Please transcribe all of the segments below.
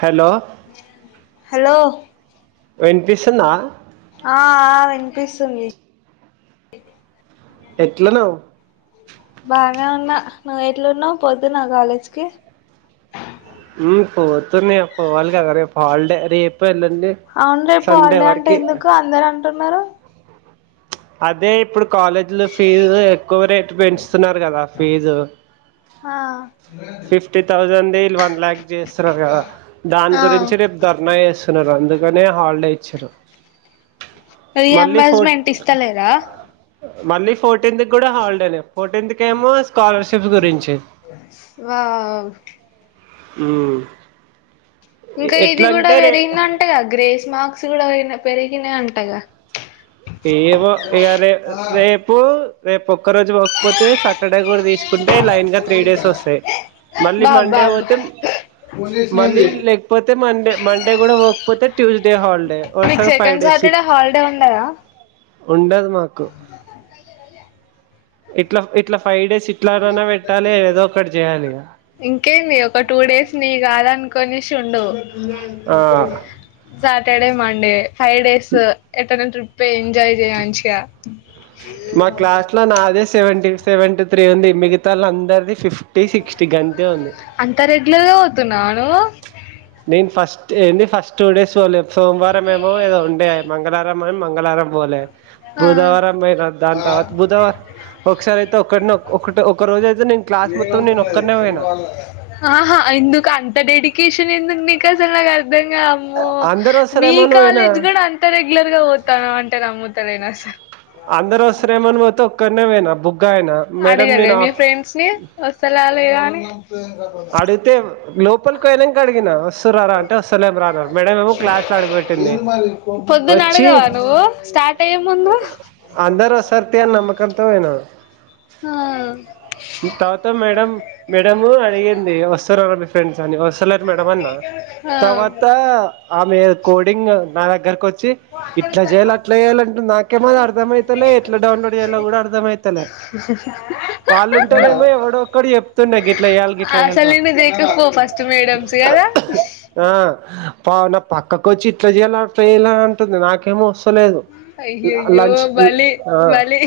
Hello hello వినిపిస్తుందా ఆ ఆ వినిపిస్తుంది ఎట్లునవ్ బానే ఉన్నా నువ్వు ఎట్లున్నవ్ పొతున్నవ కాలేజ్ కి ఊ పోతున్న ఇగ పోవాలి కద రేపు హాల్డే రేపు ఎల్లుండి అవును రేప్ సండే హాల్డే అంటే వరకి ఎందుకు అందరు అంటున్నారు అదే ఇప్పుడు కాలేజీలు ఫీజు ఎక్కువ రేటు పెంచుతున్నారు కదా ఫీజు ఆ ఫిఫ్టీ తౌసెండ్ ది వీళ్ళు వన్ లాక్ చేస్తున్నారు కదా దాని ఆ గురించి రేపు ధర్నా చేేస్తున్నారు అందుకనే హాలిడే ఇచ్చారు మళ్ళీ ఫోట్ రీఎంబర్స్మెంట్ ఇస్తలేదా మళ్ళీ ఫోర్టీన్త్ కి కూడా హాలిడేనే ఫోర్టీన్త్ కేమో కాలర్షిప్స్ గురించి వావ్ ఊ ఇంకా ఇది కూడా పెరిగిందంటగా గ్రేస్ మర్క్స్ కూడా వె పెరిగినయంటగా ఏమో ఇగ రే రేపు రేపు ఒక్క రోజు ఒకపోతే సాటర్డే కూడా తీసుకు ఉంటే లైన్గా త్రీ డేస్ వస్తాయి మళ్ళీ బాబ్ మండే బాబ్ పోతే మళ్ళీ లే పోతే మండే మండే కూడా పోకపోతే ట్యూస్డే హాలిడే వరుసగా ఫైవ్ డేస్ ఉ డ ఉండదా ఉండదు మాకు ఇట్లా ఇట్లా ఫై డేస్ ఎట్లనన్న పెట్టలే ఏదో ఒకటీ చేయాలి ఇగ ఇంకేంది ఒక టూ డేస్ నియ్ కాదనుకొనేసి ఉండు ఆ సాటర్డే మండే ఫైవ్ డైస్ ఏటన్నా ట్రిప్పయ్ ఎంజాయ్ చేయి మంచిగా మా క్లాస్ లో నాదే సెవెంటి సెవెంటి త్రీ ఉంది మిగతాళ అందరిది ఫిఫ్టీ సిక్స్టీ గంతే ఉంది అంత రెగ్యులర్గా వోతున్నావా నువ్వు. నేన్ ఫస్ట్ ఏందీ ఫస్ట్ టూ డేస్ వోలే సోంవారం ఏమో ఏదో ఉండే మంగళారం. మరి మంగళారం బోలే ఆ బుధవారం బోయిన దాని తర్వాత బుధ. ఒకసారి అయితే ఒక్కడనే ఒక్కో ఒకటే ఒక రోజ అయితే నేను క్లాస్ మొత్తం నేను ఒక్కనే వోయిన. ఆహా ఎందుకు అంత డెడికేషన్ ఎందుకు నీకు అసల్ నాకు అర్ధంగావూ. అమ్మో అందరు మీ వస్తారేమో అని పోయినా కాలేజ్ గూడా అంత రెగ్యులర్ గా వో త్తన్నవంటే నమ్ముతలేను అస్సల్. అందరు ఓస్తార్రేమో అని వోతే ఒక్కనేవేయినా బుగ్గ అయినా. మేడం అడగలే నేను మీ ఆఫ్ ఫ్రెండ్స్ ని వస్తలా లేదఅని. అడిగితే మ్ లోపలికి వోయినంక అడిగిన వస్తుర్రారా అంటే అస్తాలేం రా అ. మేడము క్లాస్ లా అడుగువేట్టింది ఏంది మరి పొద్దున ఓచ్చి. అడగవా నువ్వు స్టార్ట్ అయ్యే ముందు అందరూ సత్యాని నమ్మకంతో వేయిన. ఆ. తవాత మేడం మేడము అడిగింది ఓస్తరా మీ ఫ్రెండ్స్ అని ఓస్. అత్తలేరు మేడ అన్న ఆ తవాత ఆమే కోడింగ్ నా దగ్గరకు కోచ్చి. ఇట్లా జేయాలా అట్లా యేయాలంటే నాకేమో అర్ధం అయితలే ఎట్లా డౌన్లోడ్ యేయాలో గూడా అర్ధం ఐతలే. వి వాళ్ళుంటేనేమో ఎవడొక్కడు యేప్తుండే గిట్లా యేయాలి గి. అసల్ నిన్ను దేకకపోవు ఫస్ట్ మేడమ్స్ గదా. ఆ పా నాపక్కకోవచ్చి ఇట్లా యేయ్యాలా అట్లా యేయ్యాలా అంటుంది నాకేమో ఓస్. అత్తలేదు లా అ అయ్యయ్యో లంచ్ లా బలి ఆ. బలి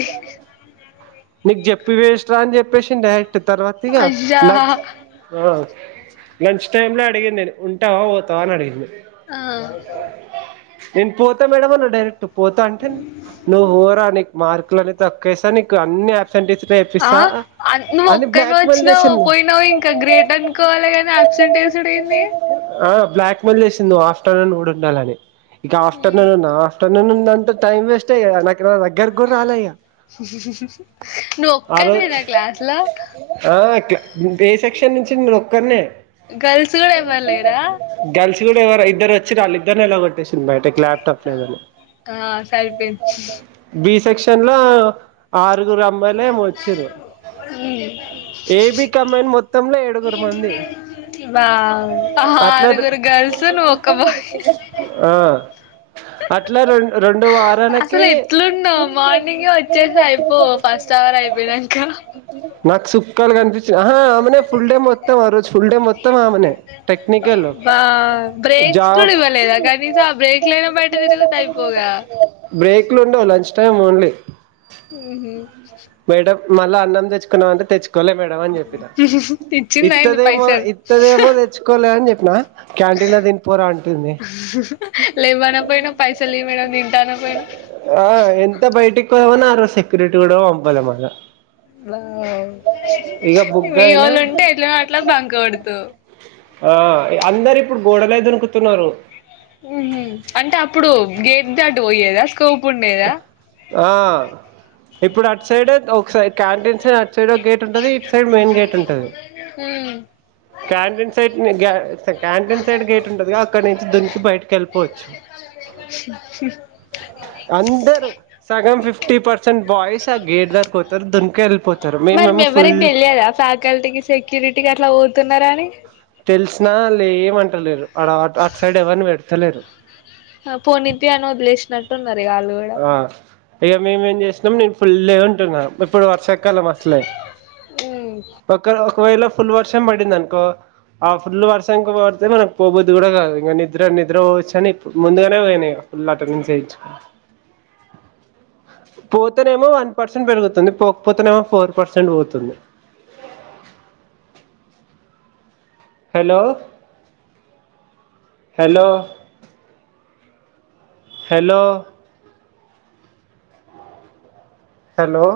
నీకు జేప్పి వెస్ట్ రా అని జేప్పేసిండు డైరెక్ట్ తర్వాత ఇగ అయ్యా లంచ్. ఆ లంచ్ టైమ్ లో అడిగిన్నెను ఉంటావా వోతావా అని అడిగింది. ఆవ్. నేను పోతా మేడమ్ అన్నా డైరెక్ట్ పోతా అంటే. నువ్వు వోరా నీక్ మార్కులన్న తక్కుస్తా నీకు అన్ని అప్. ఆ ఆన్ నువ్వు బ్లాక్మెెయిల్ ఒక్కణ్వేవచ్చినవ్ చేసింది పోయినావు ఇంకా గ్రేట్ అను. కోవాల కద అప్సెంట్ జరిగింది. ఆ బ్లాక్. ఫోన్ జేసింది ఆఫ్టర్నూన్ డ్ ఉండాలని ఇగ ఆఫ్టర్నూన్ ఉన్నా ఆఫ్టర్నూన్ ఉనంత. టైం వేస్ట్ గదా నాకు నా దగ్గర గూడ్ రాలే ఇగ. నువ్వు రోజు ఒక్కనివేనా క్లాసులో. ఆ కే బి సెక్షన్ నుంచి నేనొక్కన్నే. గర్ల్స్ కూడా ఎవరు లేరా గల్స్ గూడా ఎవరో ఇద్దరు వోచ్చిర్రు అళ్ళిద్దర్ని ఎలా కొట్టేషి. బయట క్యాప్టాప్ లేదండి ఆ సరిపోయింది బి సెక్షన్ లో. ఆరుగురు అమ్మాయిలేమో ఓచ్చిర్రు ఏబి కమ్మాయిని మొ. మొత్తంలో ఏడుగురు మంది. వావ్ అట్లా ఆరుగురు గర్ల్స్ నువ్వు ఒక్క బా. ఆ. అట్లా రోన్ రొండు వారాలకి. అసలు పో పాస్టవర్ అయిపోయినక్క. నాక్ సుక్కాల్ గనిపించి ఆ ఆమెనే ఫుల్ డే మొత్తం ఆ రోజు ఫుల్ డే మొత్తం ఆమెనే. టెక్నికల్ బా బ్రేక్స్ కూడా జాబ్ ఇవ్వలేదా కనీసం ఆ బ్రేక్లైన బయటతిరుగుతే ఐ. పోగా. బ్రేక్లు లుండవ్ లంచ్ టైం ఓన్లీ. ఊహు. మేడం మల్ల అన్నం దెచ్చుకు కున్నవా అంటె తెచ్చుకోలే మేడమని చెప్పిన ఇచ్చిందా ఏంది ఇత్తదేమో పైసలు ఇత్తదేమో తెచ్ చ్చుకోలే అని చెప్పిన క్యాంటీన్లో తినిపోరా అంటుంది లేవ్వనకపోయినవ్ పైసలియ్యి మేడమ్ తింటానకపోయినవ్ ఆ ఎంత బయటకి పోదామన్న ఆ రోజు సెక్యూరిటీ కూడ పంపలే మల్ల వావ్ బుగ్గ మీ అయినా వొళ్ళు ఉంటే ఎట్లనో అట్ల బంక్ కొడుతవ్ ఆ అందరిప్పుడు గోడలే దునుకుతున్నరు ఊహు అంటే అప్పుడు గేట్ దాటి పోయేదా స్కోప్ ఉండేదా ఆ ఇప్పుడటు సైడ్ ఒక సై క్యాంటీన్ సై అటు సైడ్ ఒక గేట్ ఉంటది ఇటు సైడ్ మెయిన్ గేట్ ఉంటది ఊమ్ క్యాంటీన్ సైడ్ ని గ్య క్యాంటీన్ సైడ్ గేట్ ఉంటదిగా అక్కడ నుంచి దునికి బయటకి ఎళ్ళిపోవచ్ ప్చ్ చి చి అందరు సగం ఫిఫ్టీ పర్సెంట్ బాయ్స్ ఆ గేడ్ దగ్గరక్పోతరు దున్కీ ఎల్పోత్ మరి మీ ఎవ్వరికి తెలియదా ఫ్యాకల్టీకి సెక్యూరిటీకి అట్ల పోతున్నరని తెలిసినా అల్లెమంటలేరు ఆడ అట్ అట్ సైడ్ ఎవర్ని పెడతలేరు హా పోనితి అని వదిలేసినట్టున్నరిగా ఆళ్ళు గుడ్ ఆ ఇగ మేమేం చేసినం నేను ఫుల్లుగుంటున్నా ఇప్పుడు వర్షాకాలం అసలే ఒక్క ఒకవేళ ఫుల్లు వర్షం బడిందన్కో ఆ ఫుల్లు వర్శంకు పోతే మనకు పోబుద్ధి కూడ గాదు ఇంగ నిద్ర నిద్ర పోవచ్చని ఇప్ ముందుగనే పోయినిగ ఫుల్లు అటెండెన్స్ ఎయించుకున్న పోతేనేమో వన్ పర్సెంట్ పెరుగుతుంది పోకపోతేనేమో ఫోర్ పర్సెంట్ పోతుంది హలో హలో హలో హలో